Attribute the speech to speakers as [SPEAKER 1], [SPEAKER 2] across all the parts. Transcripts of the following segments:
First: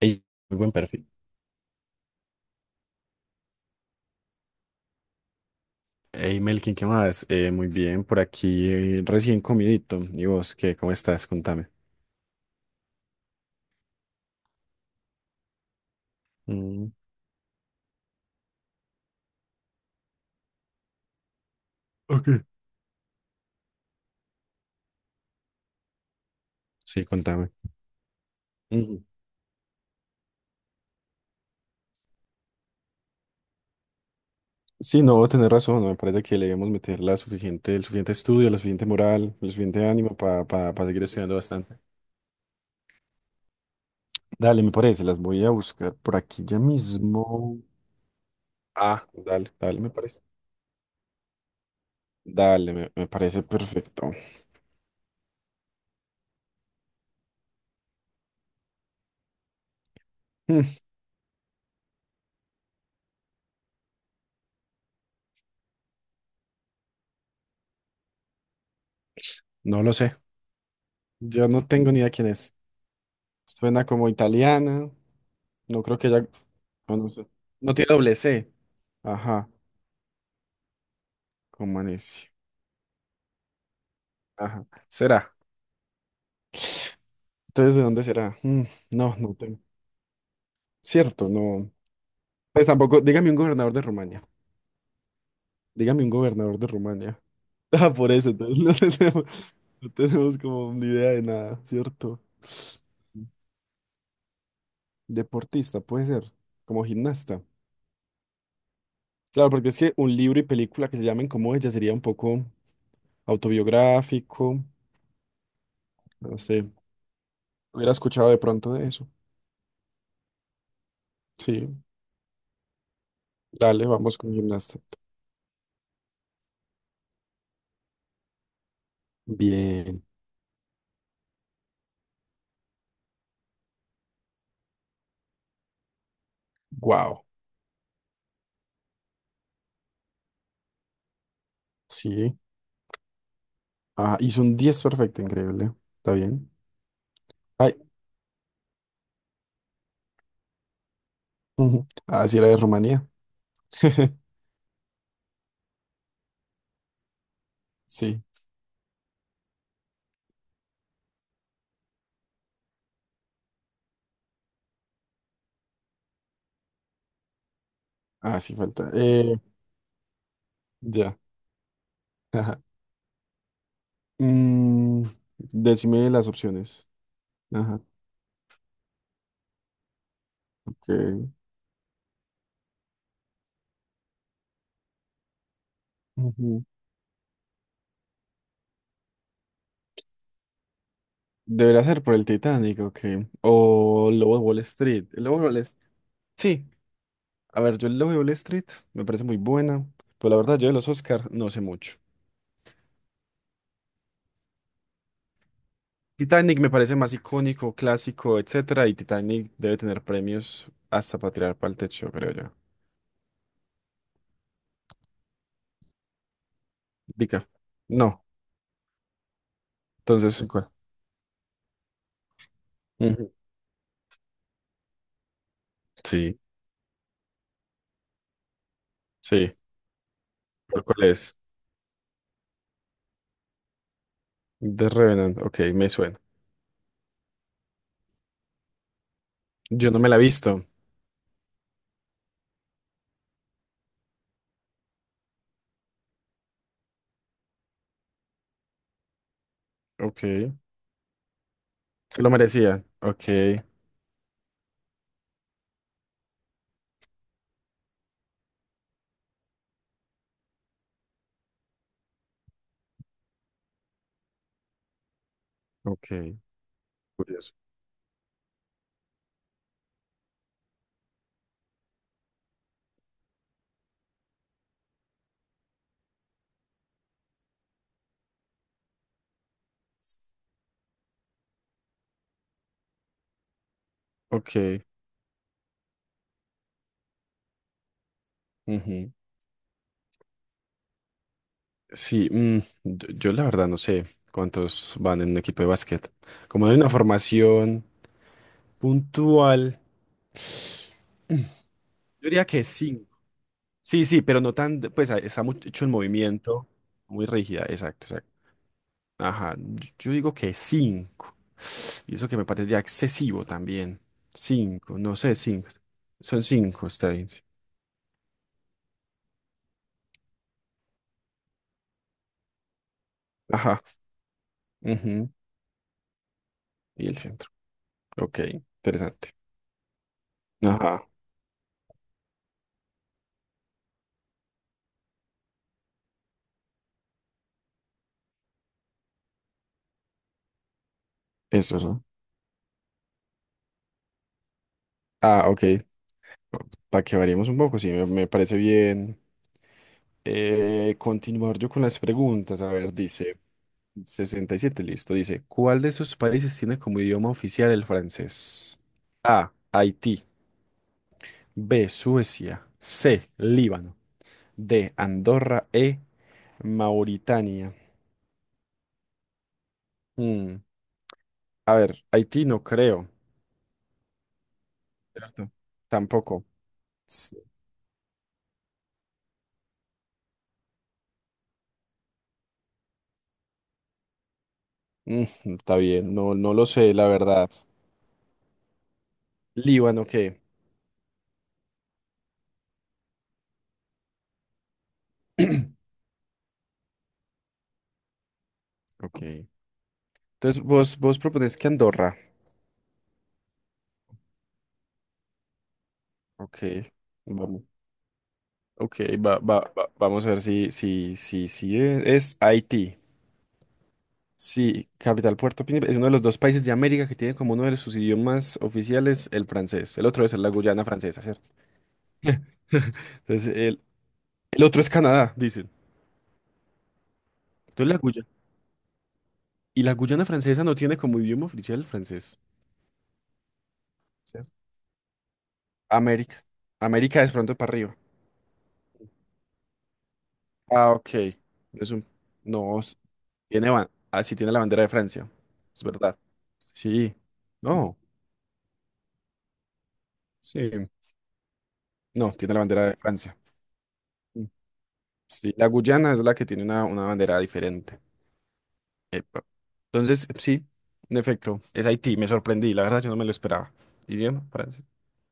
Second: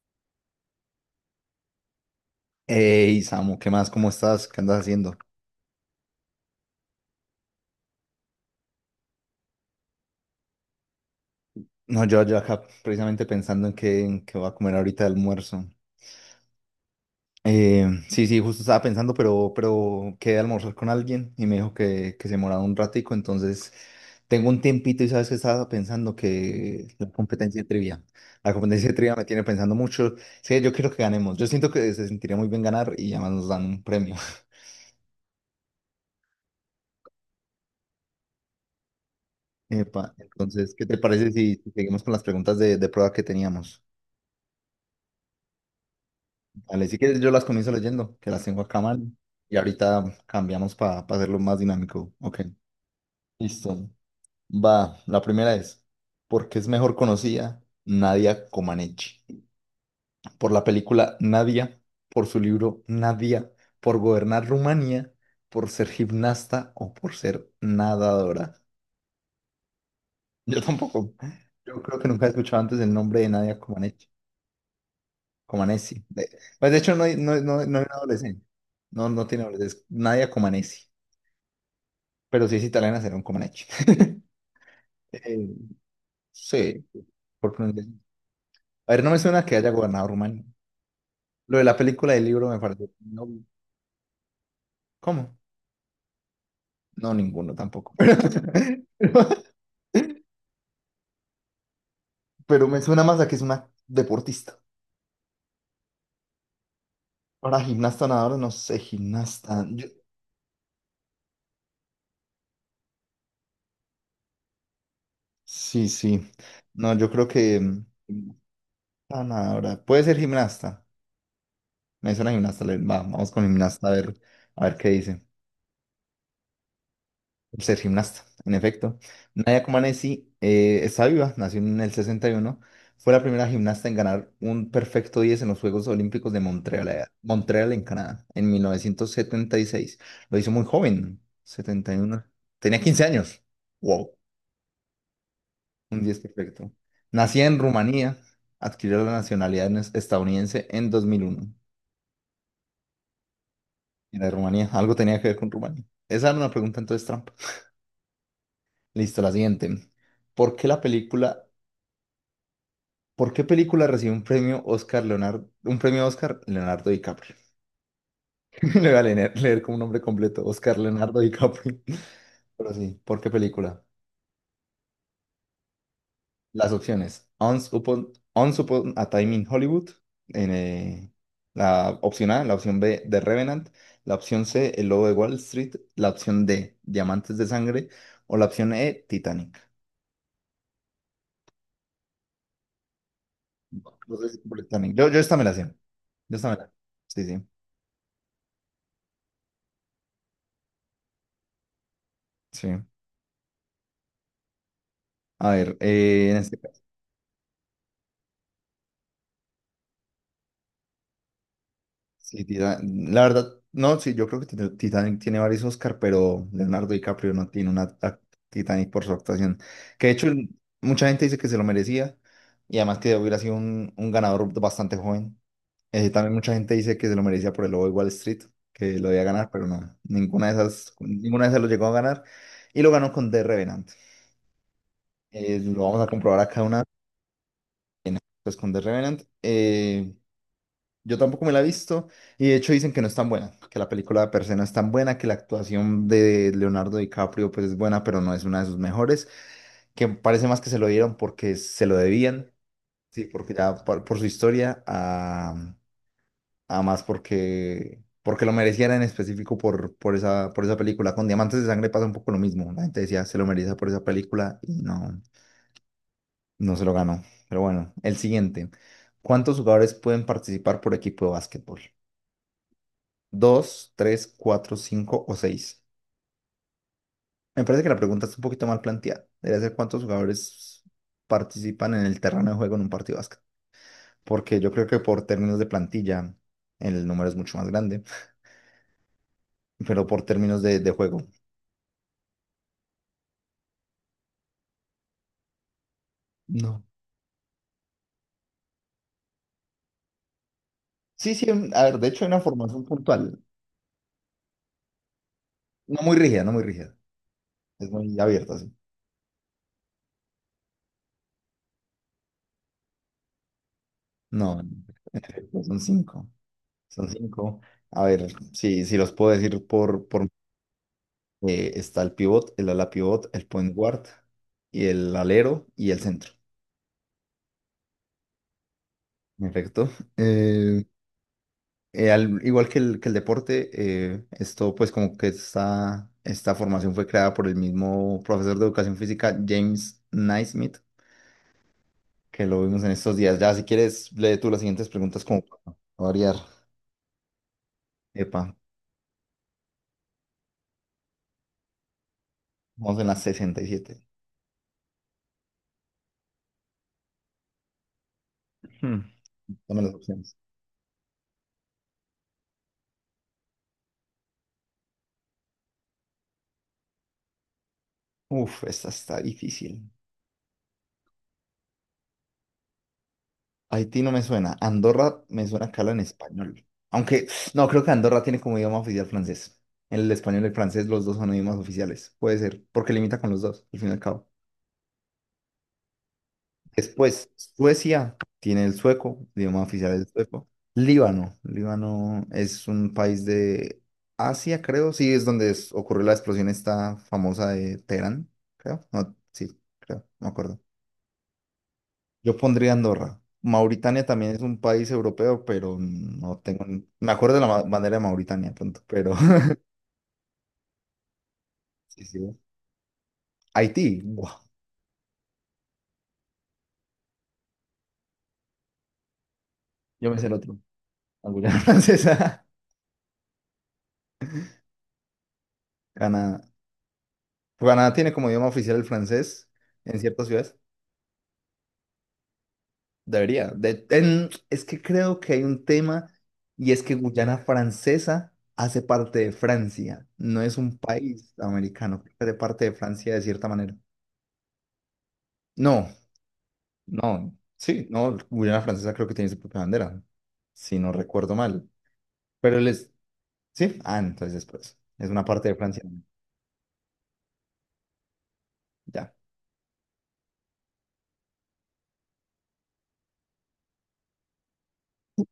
[SPEAKER 1] Ey, muy buen perfil.
[SPEAKER 2] Hey, Samu, ¿qué más? ¿Cómo estás? ¿Qué andas haciendo?
[SPEAKER 1] Hey Melkin, ¿qué más? Muy bien, por aquí recién comidito. ¿Y vos qué? ¿Cómo estás? Contame.
[SPEAKER 2] No, yo acá precisamente pensando en qué voy a comer ahorita de almuerzo.
[SPEAKER 1] Mm.
[SPEAKER 2] Sí, sí, justo estaba pensando, pero quedé a almorzar con alguien y me dijo que se
[SPEAKER 1] Ok.
[SPEAKER 2] moraba un ratico. Entonces tengo un tiempito y sabes que estaba pensando que
[SPEAKER 1] Sí,
[SPEAKER 2] la
[SPEAKER 1] contame.
[SPEAKER 2] competencia de trivia, la competencia de
[SPEAKER 1] Ujú.
[SPEAKER 2] trivia me tiene pensando mucho. Sí, yo quiero que ganemos, yo siento que se sentiría muy bien ganar y además nos dan un premio.
[SPEAKER 1] Sí, no, tenés razón. Me parece que le debemos meter la suficiente, el suficiente estudio, la suficiente moral, el suficiente
[SPEAKER 2] Epa,
[SPEAKER 1] ánimo
[SPEAKER 2] entonces,
[SPEAKER 1] para
[SPEAKER 2] ¿qué te
[SPEAKER 1] seguir
[SPEAKER 2] parece
[SPEAKER 1] estudiando
[SPEAKER 2] si
[SPEAKER 1] bastante.
[SPEAKER 2] seguimos con las preguntas de prueba que teníamos?
[SPEAKER 1] Dale, me parece, las voy a buscar por aquí ya
[SPEAKER 2] Vale, si quieres yo las
[SPEAKER 1] mismo.
[SPEAKER 2] comienzo leyendo, que las tengo acá mal.
[SPEAKER 1] Ah, dale,
[SPEAKER 2] Y
[SPEAKER 1] dale, me
[SPEAKER 2] ahorita
[SPEAKER 1] parece.
[SPEAKER 2] cambiamos para hacerlo más dinámico. Ok.
[SPEAKER 1] Dale, me parece
[SPEAKER 2] Listo.
[SPEAKER 1] perfecto.
[SPEAKER 2] Va, la primera es: ¿por qué es mejor conocida Nadia Comaneci? ¿Por la
[SPEAKER 1] Mm.
[SPEAKER 2] película Nadia, por su libro Nadia, por gobernar Rumanía, por ser gimnasta o por ser nadadora?
[SPEAKER 1] No lo sé.
[SPEAKER 2] Yo tampoco.
[SPEAKER 1] Yo no
[SPEAKER 2] Yo
[SPEAKER 1] tengo
[SPEAKER 2] creo
[SPEAKER 1] ni
[SPEAKER 2] que
[SPEAKER 1] idea
[SPEAKER 2] nunca he
[SPEAKER 1] quién es.
[SPEAKER 2] escuchado antes el nombre de Nadia
[SPEAKER 1] Suena
[SPEAKER 2] Comaneci.
[SPEAKER 1] como italiana. No creo
[SPEAKER 2] Comaneci.
[SPEAKER 1] que ya.
[SPEAKER 2] De, pues de hecho
[SPEAKER 1] Ah,
[SPEAKER 2] no
[SPEAKER 1] no
[SPEAKER 2] hay,
[SPEAKER 1] sé.
[SPEAKER 2] no, no, no hay
[SPEAKER 1] No
[SPEAKER 2] una
[SPEAKER 1] tiene doble
[SPEAKER 2] adolescente.
[SPEAKER 1] C.
[SPEAKER 2] No, no tiene
[SPEAKER 1] Ajá.
[SPEAKER 2] adolescente. Nadia Comaneci.
[SPEAKER 1] Como necio.
[SPEAKER 2] Pero si es italiana será un Comaneci.
[SPEAKER 1] Ajá. Será.
[SPEAKER 2] Eh, Sí, por
[SPEAKER 1] Entonces, ¿de dónde
[SPEAKER 2] pronunciación.
[SPEAKER 1] será? Mm,
[SPEAKER 2] A ver, no
[SPEAKER 1] no,
[SPEAKER 2] me
[SPEAKER 1] no
[SPEAKER 2] suena que
[SPEAKER 1] tengo.
[SPEAKER 2] haya gobernado Rumania.
[SPEAKER 1] Cierto,
[SPEAKER 2] Lo de
[SPEAKER 1] no.
[SPEAKER 2] la película del libro me
[SPEAKER 1] Pues
[SPEAKER 2] parece.
[SPEAKER 1] tampoco.
[SPEAKER 2] No,
[SPEAKER 1] Dígame un gobernador de Rumania.
[SPEAKER 2] ¿cómo?
[SPEAKER 1] Dígame un gobernador de
[SPEAKER 2] No,
[SPEAKER 1] Rumania.
[SPEAKER 2] ninguno
[SPEAKER 1] Ah,
[SPEAKER 2] tampoco.
[SPEAKER 1] por eso, entonces no tenemos,
[SPEAKER 2] Pero,
[SPEAKER 1] no tenemos como ni idea de nada, ¿cierto?
[SPEAKER 2] pero me suena más a que es una deportista.
[SPEAKER 1] Deportista, puede ser. Como gimnasta.
[SPEAKER 2] Ahora, gimnasta, nadadora, no sé,
[SPEAKER 1] Claro,
[SPEAKER 2] gimnasta.
[SPEAKER 1] porque es que un libro y película que se llamen como ella sería un poco autobiográfico.
[SPEAKER 2] Sí, sí.
[SPEAKER 1] No sé.
[SPEAKER 2] No, yo creo que.
[SPEAKER 1] Hubiera escuchado
[SPEAKER 2] Gimnasta,
[SPEAKER 1] de pronto de eso.
[SPEAKER 2] nadadora. Puede ser gimnasta.
[SPEAKER 1] Sí,
[SPEAKER 2] Me suena gimnasta. Va, vamos con
[SPEAKER 1] dale,
[SPEAKER 2] gimnasta
[SPEAKER 1] vamos con
[SPEAKER 2] a ver
[SPEAKER 1] gimnasta.
[SPEAKER 2] qué dice. Por ser gimnasta, en efecto. Nadia
[SPEAKER 1] Bien.
[SPEAKER 2] Comaneci está viva, nació en el sesenta y uno. Fue la primera gimnasta en ganar un perfecto 10 en los Juegos Olímpicos de Montreal,
[SPEAKER 1] Wow.
[SPEAKER 2] Montreal en Canadá, en 1976. Lo hizo muy joven, 71.
[SPEAKER 1] Sí.
[SPEAKER 2] Tenía 15 años. Wow,
[SPEAKER 1] Ah, hizo un 10 perfecto, increíble.
[SPEAKER 2] un
[SPEAKER 1] Está
[SPEAKER 2] 10
[SPEAKER 1] bien.
[SPEAKER 2] perfecto. Nacida en
[SPEAKER 1] Ay.
[SPEAKER 2] Rumanía, adquirió la nacionalidad estadounidense en 2001.
[SPEAKER 1] Ujú. Ah, sí, era de Rumanía.
[SPEAKER 2] Era de Rumanía, algo tenía que ver con Rumanía. Esa era una pregunta entonces trampa.
[SPEAKER 1] Sí.
[SPEAKER 2] Listo, la siguiente. ¿Por qué la película ¿Por qué película recibió un premio Oscar Leonardo DiCaprio?
[SPEAKER 1] Ah, sí,
[SPEAKER 2] Le voy
[SPEAKER 1] falta.
[SPEAKER 2] a leer, leer como un nombre completo, Oscar
[SPEAKER 1] Ya.
[SPEAKER 2] Leonardo DiCaprio.
[SPEAKER 1] Ajá.
[SPEAKER 2] Pero sí, ¿por qué película?
[SPEAKER 1] Mm, decime las
[SPEAKER 2] Las
[SPEAKER 1] opciones.
[SPEAKER 2] opciones:
[SPEAKER 1] Ajá.
[SPEAKER 2] Once Upon a Time in Hollywood, en,
[SPEAKER 1] Ok.
[SPEAKER 2] eh, la opción A, la opción B, The Revenant, la opción C, El Lobo de Wall Street, la opción
[SPEAKER 1] Ujú.
[SPEAKER 2] D, Diamantes de Sangre, o la opción E, Titanic.
[SPEAKER 1] Debería ser por el Titanic, ok. O
[SPEAKER 2] No sé
[SPEAKER 1] Lobo
[SPEAKER 2] si
[SPEAKER 1] de
[SPEAKER 2] por
[SPEAKER 1] Wall
[SPEAKER 2] Titanic.
[SPEAKER 1] Street.
[SPEAKER 2] Yo
[SPEAKER 1] El
[SPEAKER 2] esta
[SPEAKER 1] Lobo
[SPEAKER 2] me
[SPEAKER 1] de
[SPEAKER 2] la
[SPEAKER 1] Wall
[SPEAKER 2] sé.
[SPEAKER 1] Street.
[SPEAKER 2] Yo esta me
[SPEAKER 1] Sí.
[SPEAKER 2] la Sí, sí,
[SPEAKER 1] A ver, yo el Lobo de Wall Street me parece muy buena. Pero la verdad, yo de los Oscars no sé mucho.
[SPEAKER 2] sí. A ver,
[SPEAKER 1] Titanic me parece más icónico, clásico, etcétera, y Titanic debe tener premios hasta para tirar para el techo, creo
[SPEAKER 2] Sí,
[SPEAKER 1] yo.
[SPEAKER 2] La verdad, no, sí, yo creo que Titanic tiene varios Oscar, pero Leonardo DiCaprio no
[SPEAKER 1] Dica.
[SPEAKER 2] tiene una
[SPEAKER 1] No.
[SPEAKER 2] Titanic por su actuación. Que de hecho,
[SPEAKER 1] Entonces, ¿cuál?
[SPEAKER 2] mucha gente dice que se lo merecía y además que
[SPEAKER 1] Ujú.
[SPEAKER 2] hubiera sido un ganador bastante joven. También
[SPEAKER 1] Sí,
[SPEAKER 2] mucha gente dice que se lo merecía por el Lobo de Wall Street, que lo debía ganar,
[SPEAKER 1] sí.
[SPEAKER 2] pero no, ninguna de
[SPEAKER 1] ¿Cuál,
[SPEAKER 2] esas,
[SPEAKER 1] cuál es?
[SPEAKER 2] ninguna de esas lo llegó a ganar y lo ganó con The Revenant.
[SPEAKER 1] The Revenant. Ok,
[SPEAKER 2] Lo
[SPEAKER 1] me
[SPEAKER 2] vamos a
[SPEAKER 1] suena.
[SPEAKER 2] comprobar acá pues con The Revenant.
[SPEAKER 1] Yo no me la he visto.
[SPEAKER 2] Yo tampoco me la he visto y de hecho dicen que no es tan buena, que la película per se no es tan buena, que la actuación de Leonardo DiCaprio pues es buena, pero no es una de sus mejores, que parece
[SPEAKER 1] Ok.
[SPEAKER 2] más que se lo dieron porque se lo
[SPEAKER 1] Se lo
[SPEAKER 2] debían,
[SPEAKER 1] merecía. Ok,
[SPEAKER 2] sí, porque ya por su historia, a más porque lo mereciera en específico por esa película. Con Diamantes de Sangre pasa un poco lo mismo, la gente decía se lo merecía por esa película y no,
[SPEAKER 1] ok.
[SPEAKER 2] no se lo ganó.
[SPEAKER 1] Curioso.
[SPEAKER 2] Pero bueno, el siguiente. ¿Cuántos jugadores pueden participar por equipo de básquetbol? Dos, tres, cuatro, cinco o seis. Me parece que la pregunta está un poquito mal planteada. Debería ser cuántos jugadores participan en el terreno de juego en un partido de básquet. Porque yo
[SPEAKER 1] Ok.
[SPEAKER 2] creo que por términos de plantilla, el número es mucho más grande,
[SPEAKER 1] Ujú.
[SPEAKER 2] pero por términos de juego,
[SPEAKER 1] Sí, mm, yo la verdad no sé cuántos van en un equipo de básquet. Como hay
[SPEAKER 2] no.
[SPEAKER 1] una formación puntual.
[SPEAKER 2] Sí, sí, a ver, de hecho
[SPEAKER 1] Yo
[SPEAKER 2] hay una
[SPEAKER 1] diría que
[SPEAKER 2] formación
[SPEAKER 1] 5.
[SPEAKER 2] puntual.
[SPEAKER 1] Sí, sí, pero no tan, de- pues a- está mucho en
[SPEAKER 2] No muy rígida, no muy
[SPEAKER 1] movimiento,
[SPEAKER 2] rígida.
[SPEAKER 1] muy rígida,
[SPEAKER 2] Es
[SPEAKER 1] exacto,
[SPEAKER 2] muy
[SPEAKER 1] exacto.
[SPEAKER 2] abierta, sí.
[SPEAKER 1] Ajá, yo digo que 5. Y eso que me parece ya excesivo también.
[SPEAKER 2] No, en
[SPEAKER 1] Cinco, no sé,
[SPEAKER 2] efecto,
[SPEAKER 1] 5.
[SPEAKER 2] son cinco.
[SPEAKER 1] Son 5,
[SPEAKER 2] Son
[SPEAKER 1] está bien. Sí.
[SPEAKER 2] cinco. A ver, si los puedo decir por está el pivot, el ala pivot, el point
[SPEAKER 1] Ajá.
[SPEAKER 2] guard, y el
[SPEAKER 1] Ujú,
[SPEAKER 2] alero y el centro.
[SPEAKER 1] y el centro. Ok, interesante.
[SPEAKER 2] En efecto. Eh,
[SPEAKER 1] Ajá,
[SPEAKER 2] Igual que el deporte, esto pues como que esta formación fue creada por el mismo profesor de educación física, James Naismith,
[SPEAKER 1] eso, ¿no?
[SPEAKER 2] que lo vimos en estos días. Ya si quieres, lee tú las siguientes preguntas como
[SPEAKER 1] Ah,
[SPEAKER 2] para no
[SPEAKER 1] ok.
[SPEAKER 2] variar.
[SPEAKER 1] Para que variemos un poco, sí, me
[SPEAKER 2] Epa,
[SPEAKER 1] parece bien. Continuar yo con las preguntas. A ver,
[SPEAKER 2] vamos en las
[SPEAKER 1] dice
[SPEAKER 2] 67.
[SPEAKER 1] 67, listo. Dice, ¿cuál de esos países tiene como idioma oficial el francés?
[SPEAKER 2] Hmm.
[SPEAKER 1] A,
[SPEAKER 2] Dame las
[SPEAKER 1] Haití.
[SPEAKER 2] opciones.
[SPEAKER 1] B, Suecia. C, Líbano. D, Andorra. E, Mauritania.
[SPEAKER 2] Uf, esta está difícil.
[SPEAKER 1] Mm, a ver, Haití no creo.
[SPEAKER 2] Haití no me suena. Andorra me
[SPEAKER 1] ¿Cierto?
[SPEAKER 2] suena que habla en
[SPEAKER 1] Tampoco.
[SPEAKER 2] español. Aunque,
[SPEAKER 1] S-
[SPEAKER 2] no, creo que Andorra tiene como idioma oficial francés. El español y el francés, los dos son idiomas oficiales. Puede ser, porque limita con los dos, al fin y al cabo.
[SPEAKER 1] mm, está bien, no, no lo sé, la
[SPEAKER 2] Después,
[SPEAKER 1] verdad.
[SPEAKER 2] Suecia tiene el sueco, el idioma oficial es
[SPEAKER 1] Líbano,
[SPEAKER 2] el
[SPEAKER 1] ¿qué?
[SPEAKER 2] sueco. Líbano, Líbano es un país de Asia, creo, sí, es donde ocurrió la explosión esta famosa de Teherán, creo. No, sí,
[SPEAKER 1] Ok.
[SPEAKER 2] creo, no me acuerdo.
[SPEAKER 1] Entonces, vos, vos propones que Andorra.
[SPEAKER 2] Yo pondría Andorra. Mauritania también es un país europeo, pero no
[SPEAKER 1] Ok.
[SPEAKER 2] tengo. Me acuerdo de la
[SPEAKER 1] Vamos.
[SPEAKER 2] bandera de Mauritania pronto,
[SPEAKER 1] Ok,
[SPEAKER 2] pero.
[SPEAKER 1] va, va, va- vamos a ver si, si, si, si es,
[SPEAKER 2] Sí, sí.
[SPEAKER 1] es Haití.
[SPEAKER 2] Haití. Buah,
[SPEAKER 1] Sí, capital Puerto Príncipe. Es uno de los dos países de América que tiene como uno de sus idiomas oficiales el francés. El
[SPEAKER 2] yo me
[SPEAKER 1] otro
[SPEAKER 2] sé el
[SPEAKER 1] es la
[SPEAKER 2] otro.
[SPEAKER 1] Guyana francesa,
[SPEAKER 2] La
[SPEAKER 1] ¿cierto?
[SPEAKER 2] Guyana Francesa.
[SPEAKER 1] Entonces, el otro es Canadá, dicen.
[SPEAKER 2] Canadá.
[SPEAKER 1] Entonces,
[SPEAKER 2] Canadá
[SPEAKER 1] la
[SPEAKER 2] tiene
[SPEAKER 1] Guyana.
[SPEAKER 2] como idioma oficial el francés
[SPEAKER 1] Y la
[SPEAKER 2] en
[SPEAKER 1] Guyana
[SPEAKER 2] ciertas ciudades.
[SPEAKER 1] francesa no tiene como idioma oficial el francés.
[SPEAKER 2] Debería.
[SPEAKER 1] ¿Cierto?
[SPEAKER 2] Es que creo que hay un tema
[SPEAKER 1] América.
[SPEAKER 2] y es que
[SPEAKER 1] América es
[SPEAKER 2] Guyana
[SPEAKER 1] pronto para arriba.
[SPEAKER 2] Francesa hace parte de Francia. No es un
[SPEAKER 1] Ah, ok.
[SPEAKER 2] país
[SPEAKER 1] No es
[SPEAKER 2] americano,
[SPEAKER 1] un-
[SPEAKER 2] hace parte de
[SPEAKER 1] no, s-
[SPEAKER 2] Francia de cierta
[SPEAKER 1] tiene,
[SPEAKER 2] manera.
[SPEAKER 1] ba- ah, sí tiene la bandera de Francia. Es
[SPEAKER 2] No.
[SPEAKER 1] verdad. Sí.
[SPEAKER 2] No, sí,
[SPEAKER 1] No.
[SPEAKER 2] no, Guyana Francesa creo que tiene su propia bandera,
[SPEAKER 1] Sí.
[SPEAKER 2] si no recuerdo mal.
[SPEAKER 1] No, tiene
[SPEAKER 2] Pero
[SPEAKER 1] la bandera
[SPEAKER 2] les,
[SPEAKER 1] de Francia.
[SPEAKER 2] sí, ah, entonces
[SPEAKER 1] Mm.
[SPEAKER 2] después, es una parte
[SPEAKER 1] Sí,
[SPEAKER 2] de
[SPEAKER 1] la
[SPEAKER 2] Francia,
[SPEAKER 1] Guyana es la que tiene una bandera diferente.
[SPEAKER 2] ya.
[SPEAKER 1] Epa. Entonces, sí, en efecto, es Haití. Me sorprendí, la verdad, yo no me lo esperaba. Idioma, francés.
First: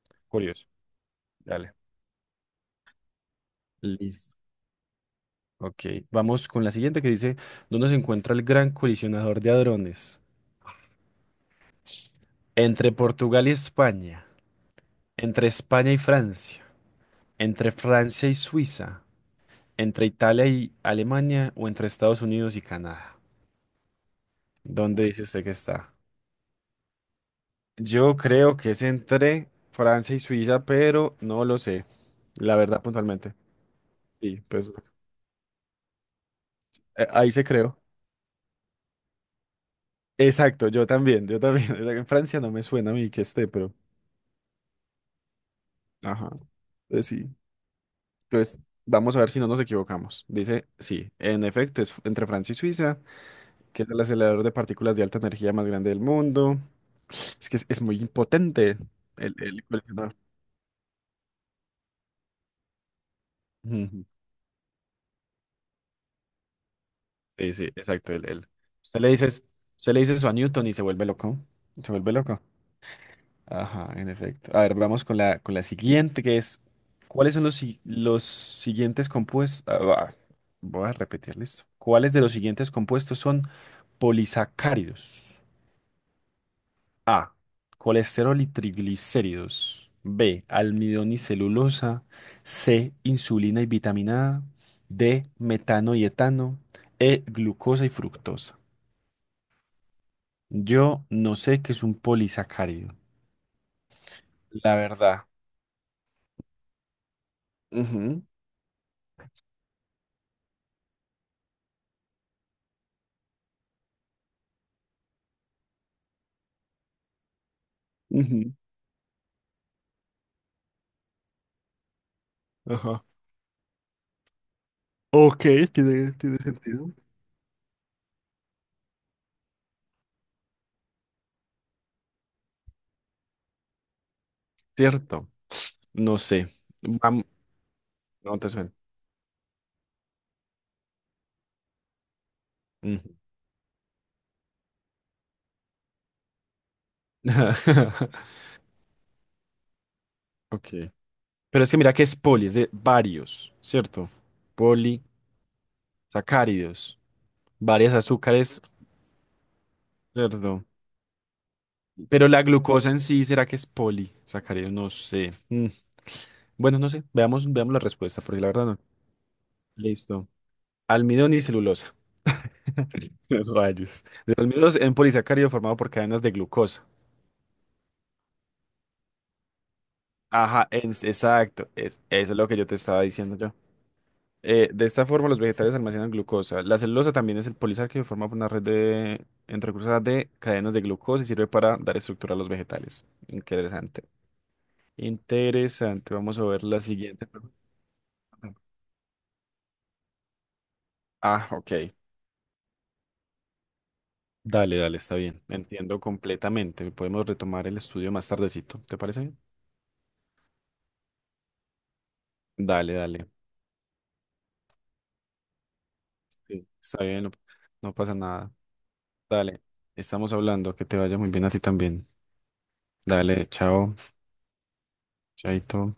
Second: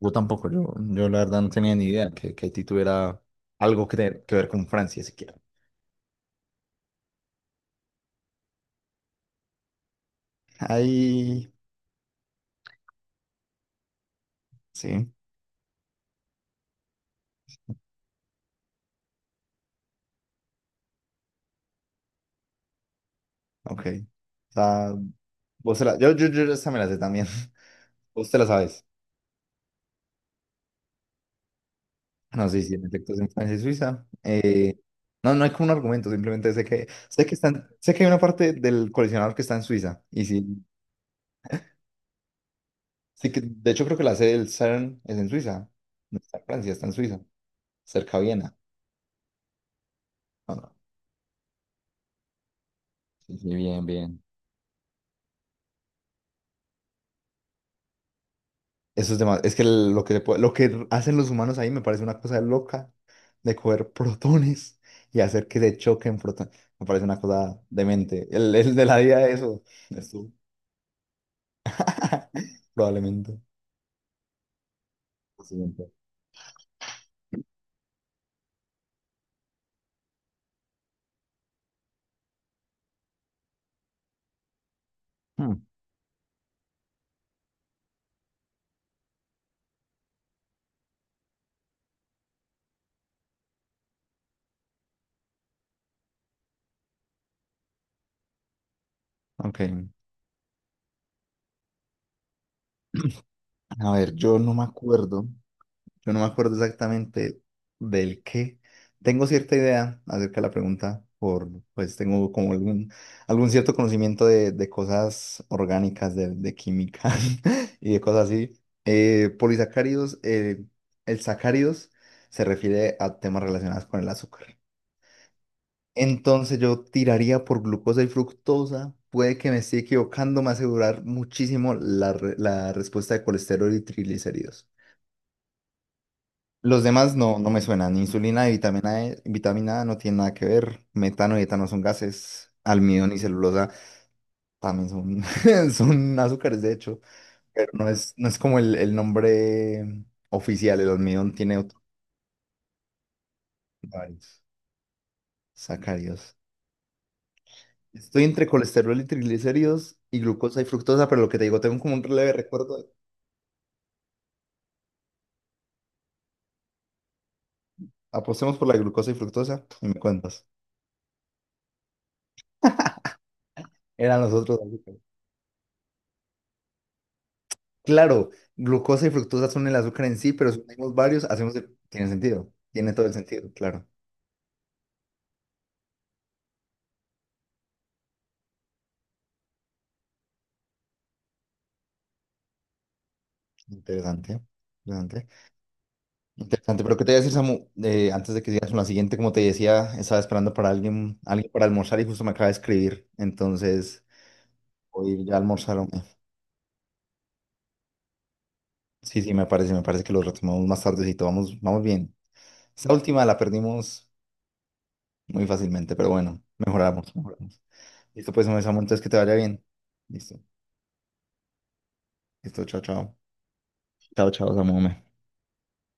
[SPEAKER 2] Yo tampoco,
[SPEAKER 1] Curioso.
[SPEAKER 2] yo la verdad no
[SPEAKER 1] Dale.
[SPEAKER 2] tenía ni idea que Haití tuviera algo que
[SPEAKER 1] Listo.
[SPEAKER 2] ver con Francia siquiera.
[SPEAKER 1] Ok, vamos con la siguiente que dice, ¿dónde se encuentra el gran colisionador de hadrones?
[SPEAKER 2] Ahí,
[SPEAKER 1] Entre Portugal y España,
[SPEAKER 2] sí,
[SPEAKER 1] entre España y Francia, entre Francia y Suiza, entre Italia y Alemania o entre Estados Unidos y Canadá.
[SPEAKER 2] ok. O sea,
[SPEAKER 1] ¿Dónde dice usted que está?
[SPEAKER 2] yo esta me la sé también.
[SPEAKER 1] Yo
[SPEAKER 2] Vos te la
[SPEAKER 1] creo que es
[SPEAKER 2] sabes.
[SPEAKER 1] entre Francia y Suiza, pero no lo sé,
[SPEAKER 2] No
[SPEAKER 1] la
[SPEAKER 2] sé si
[SPEAKER 1] verdad
[SPEAKER 2] en efecto es en
[SPEAKER 1] puntualmente.
[SPEAKER 2] Francia y Suiza.
[SPEAKER 1] Sí, pues
[SPEAKER 2] No, no hay como un argumento, simplemente sé
[SPEAKER 1] ahí
[SPEAKER 2] que
[SPEAKER 1] se
[SPEAKER 2] están,
[SPEAKER 1] creó.
[SPEAKER 2] sé que hay una parte del colisionador que está en Suiza, y sí.
[SPEAKER 1] Exacto, yo también, yo también. En Francia no me suena a mí que
[SPEAKER 2] Sí, que
[SPEAKER 1] esté,
[SPEAKER 2] de
[SPEAKER 1] pero...
[SPEAKER 2] hecho creo que la sede del CERN es en Suiza. No
[SPEAKER 1] Ajá,
[SPEAKER 2] está en Francia, está en
[SPEAKER 1] pues
[SPEAKER 2] Suiza,
[SPEAKER 1] sí.
[SPEAKER 2] cerca de Viena.
[SPEAKER 1] Pues vamos a ver si no nos equivocamos.
[SPEAKER 2] Ah,
[SPEAKER 1] Dice,
[SPEAKER 2] no.
[SPEAKER 1] sí, en efecto, es entre Francia y Suiza,
[SPEAKER 2] Sí, sí,
[SPEAKER 1] que
[SPEAKER 2] bien,
[SPEAKER 1] es el
[SPEAKER 2] bien.
[SPEAKER 1] acelerador de partículas de alta energía más grande del mundo. Es que es muy impotente
[SPEAKER 2] Eso es demás. Es que
[SPEAKER 1] el
[SPEAKER 2] lo que,
[SPEAKER 1] coleccionar.
[SPEAKER 2] lo que hacen los humanos ahí me parece una cosa loca de coger
[SPEAKER 1] Ujú.
[SPEAKER 2] protones y hacer que se choquen protones. Me parece una
[SPEAKER 1] Sí,
[SPEAKER 2] cosa
[SPEAKER 1] sí, exacto.
[SPEAKER 2] demente.
[SPEAKER 1] El-
[SPEAKER 2] El de la
[SPEAKER 1] usted le
[SPEAKER 2] vida
[SPEAKER 1] dice,
[SPEAKER 2] de eso
[SPEAKER 1] usted le
[SPEAKER 2] es
[SPEAKER 1] dice eso
[SPEAKER 2] tú.
[SPEAKER 1] a Newton y se vuelve loco. Se vuelve loco.
[SPEAKER 2] Probablemente.
[SPEAKER 1] Ajá, en efecto. A ver, vamos
[SPEAKER 2] Lo
[SPEAKER 1] con la
[SPEAKER 2] siguiente.
[SPEAKER 1] siguiente, que es, ¿cuáles son los, si- los siguientes compuestos? Voy a repetir, listo. ¿Cuáles de los siguientes compuestos son polisacáridos?
[SPEAKER 2] Hmm.
[SPEAKER 1] A, colesterol y triglicéridos. B, almidón y celulosa. C, insulina y vitamina A. D, metano y etano. E, glucosa y fructosa.
[SPEAKER 2] Ok.
[SPEAKER 1] Yo no sé qué es un polisacárido,
[SPEAKER 2] A ver, yo no me
[SPEAKER 1] la
[SPEAKER 2] acuerdo.
[SPEAKER 1] verdad.
[SPEAKER 2] Yo no me acuerdo exactamente del
[SPEAKER 1] Ujú,
[SPEAKER 2] qué. Tengo cierta idea acerca de la pregunta, pues tengo como algún cierto conocimiento de cosas orgánicas, de química y de cosas así.
[SPEAKER 1] ujú.
[SPEAKER 2] Polisacáridos, el sacáridos se refiere
[SPEAKER 1] Ajá.
[SPEAKER 2] a temas relacionados con el azúcar.
[SPEAKER 1] Ok, tiene, tiene
[SPEAKER 2] Entonces yo
[SPEAKER 1] sentido.
[SPEAKER 2] tiraría por glucosa y fructosa. Puede que me esté equivocando, me va a asegurar muchísimo la respuesta de colesterol y triglicéridos.
[SPEAKER 1] Cierto, no sé.
[SPEAKER 2] Los demás
[SPEAKER 1] Vam-
[SPEAKER 2] no, no me suenan.
[SPEAKER 1] no
[SPEAKER 2] Insulina
[SPEAKER 1] te
[SPEAKER 2] y
[SPEAKER 1] suena.
[SPEAKER 2] vitamina E, vitamina A no tienen nada que ver. Metano y etano son gases. Almidón
[SPEAKER 1] Ujú.
[SPEAKER 2] y celulosa también son, son azúcares, de hecho. Pero no es como el nombre
[SPEAKER 1] Ok.
[SPEAKER 2] oficial. El almidón tiene
[SPEAKER 1] Pero es que
[SPEAKER 2] otros
[SPEAKER 1] mira que es poli, es de varios, ¿cierto?
[SPEAKER 2] varios sacáridos.
[SPEAKER 1] Polisacáridos, varios
[SPEAKER 2] Estoy entre
[SPEAKER 1] azúcares,
[SPEAKER 2] colesterol y triglicéridos y glucosa
[SPEAKER 1] ¿cierto?
[SPEAKER 2] y fructosa, pero lo que te digo, tengo como un
[SPEAKER 1] Pero
[SPEAKER 2] leve
[SPEAKER 1] la glucosa
[SPEAKER 2] recuerdo.
[SPEAKER 1] en sí, ¿será que es polisacárido? No sé. Mm, bueno, no sé. Veamos, veamos la respuesta, porque la
[SPEAKER 2] Apostemos
[SPEAKER 1] verdad
[SPEAKER 2] por la
[SPEAKER 1] no.
[SPEAKER 2] glucosa y fructosa y me
[SPEAKER 1] Listo.
[SPEAKER 2] cuentas.
[SPEAKER 1] Almidón y celulosa. Rayos.
[SPEAKER 2] Eran los
[SPEAKER 1] De los
[SPEAKER 2] otros.
[SPEAKER 1] mismos en polisacárido formado por cadenas de glucosa.
[SPEAKER 2] Claro, glucosa y fructosa son el azúcar en sí, pero si
[SPEAKER 1] Ajá,
[SPEAKER 2] unimos
[SPEAKER 1] ens-
[SPEAKER 2] varios, hacemos
[SPEAKER 1] exacto.
[SPEAKER 2] el-
[SPEAKER 1] Es,
[SPEAKER 2] Tiene
[SPEAKER 1] eso es lo
[SPEAKER 2] sentido,
[SPEAKER 1] que yo te
[SPEAKER 2] tiene
[SPEAKER 1] estaba
[SPEAKER 2] todo el
[SPEAKER 1] diciendo
[SPEAKER 2] sentido,
[SPEAKER 1] yo.
[SPEAKER 2] claro.
[SPEAKER 1] De esta forma, los vegetales almacenan glucosa. La celulosa también es el polisacárido formado por una red de entre entrecruzadas de cadenas de glucosa y sirve para dar estructura a los vegetales. Interesante.
[SPEAKER 2] Interesante, interesante.
[SPEAKER 1] Interesante. Vamos a ver la
[SPEAKER 2] Interesante, pero ¿qué te voy a
[SPEAKER 1] siguiente
[SPEAKER 2] decir,
[SPEAKER 1] pregunta.
[SPEAKER 2] Samu? Antes de que sigas con la siguiente, como te decía, estaba esperando para alguien,
[SPEAKER 1] Ah,
[SPEAKER 2] para
[SPEAKER 1] ok.
[SPEAKER 2] almorzar y justo me acaba de escribir, entonces
[SPEAKER 1] Dale, dale, está
[SPEAKER 2] voy ya a
[SPEAKER 1] bien.
[SPEAKER 2] almorzaron.
[SPEAKER 1] Entiendo completamente. Podemos retomar el estudio más tardecito. ¿Te
[SPEAKER 2] Sí,
[SPEAKER 1] parece
[SPEAKER 2] sí,
[SPEAKER 1] bien?
[SPEAKER 2] me parece que lo retomamos más tardecito, vamos, vamos bien. Esta
[SPEAKER 1] Dale,
[SPEAKER 2] última
[SPEAKER 1] dale.
[SPEAKER 2] la perdimos muy fácilmente, pero bueno,
[SPEAKER 1] Sí. Está
[SPEAKER 2] mejoramos,
[SPEAKER 1] bien, no
[SPEAKER 2] mejoramos.
[SPEAKER 1] no pasa
[SPEAKER 2] Listo, pues,
[SPEAKER 1] nada.
[SPEAKER 2] hombre, Samu, entonces que te vaya
[SPEAKER 1] Dale,
[SPEAKER 2] bien.
[SPEAKER 1] estamos
[SPEAKER 2] Listo,
[SPEAKER 1] hablando, que te vaya muy bien a ti también.
[SPEAKER 2] listo, chao, chao.
[SPEAKER 1] Dale, chao,
[SPEAKER 2] Chao, chao, Samu. Hombre.
[SPEAKER 1] chaito.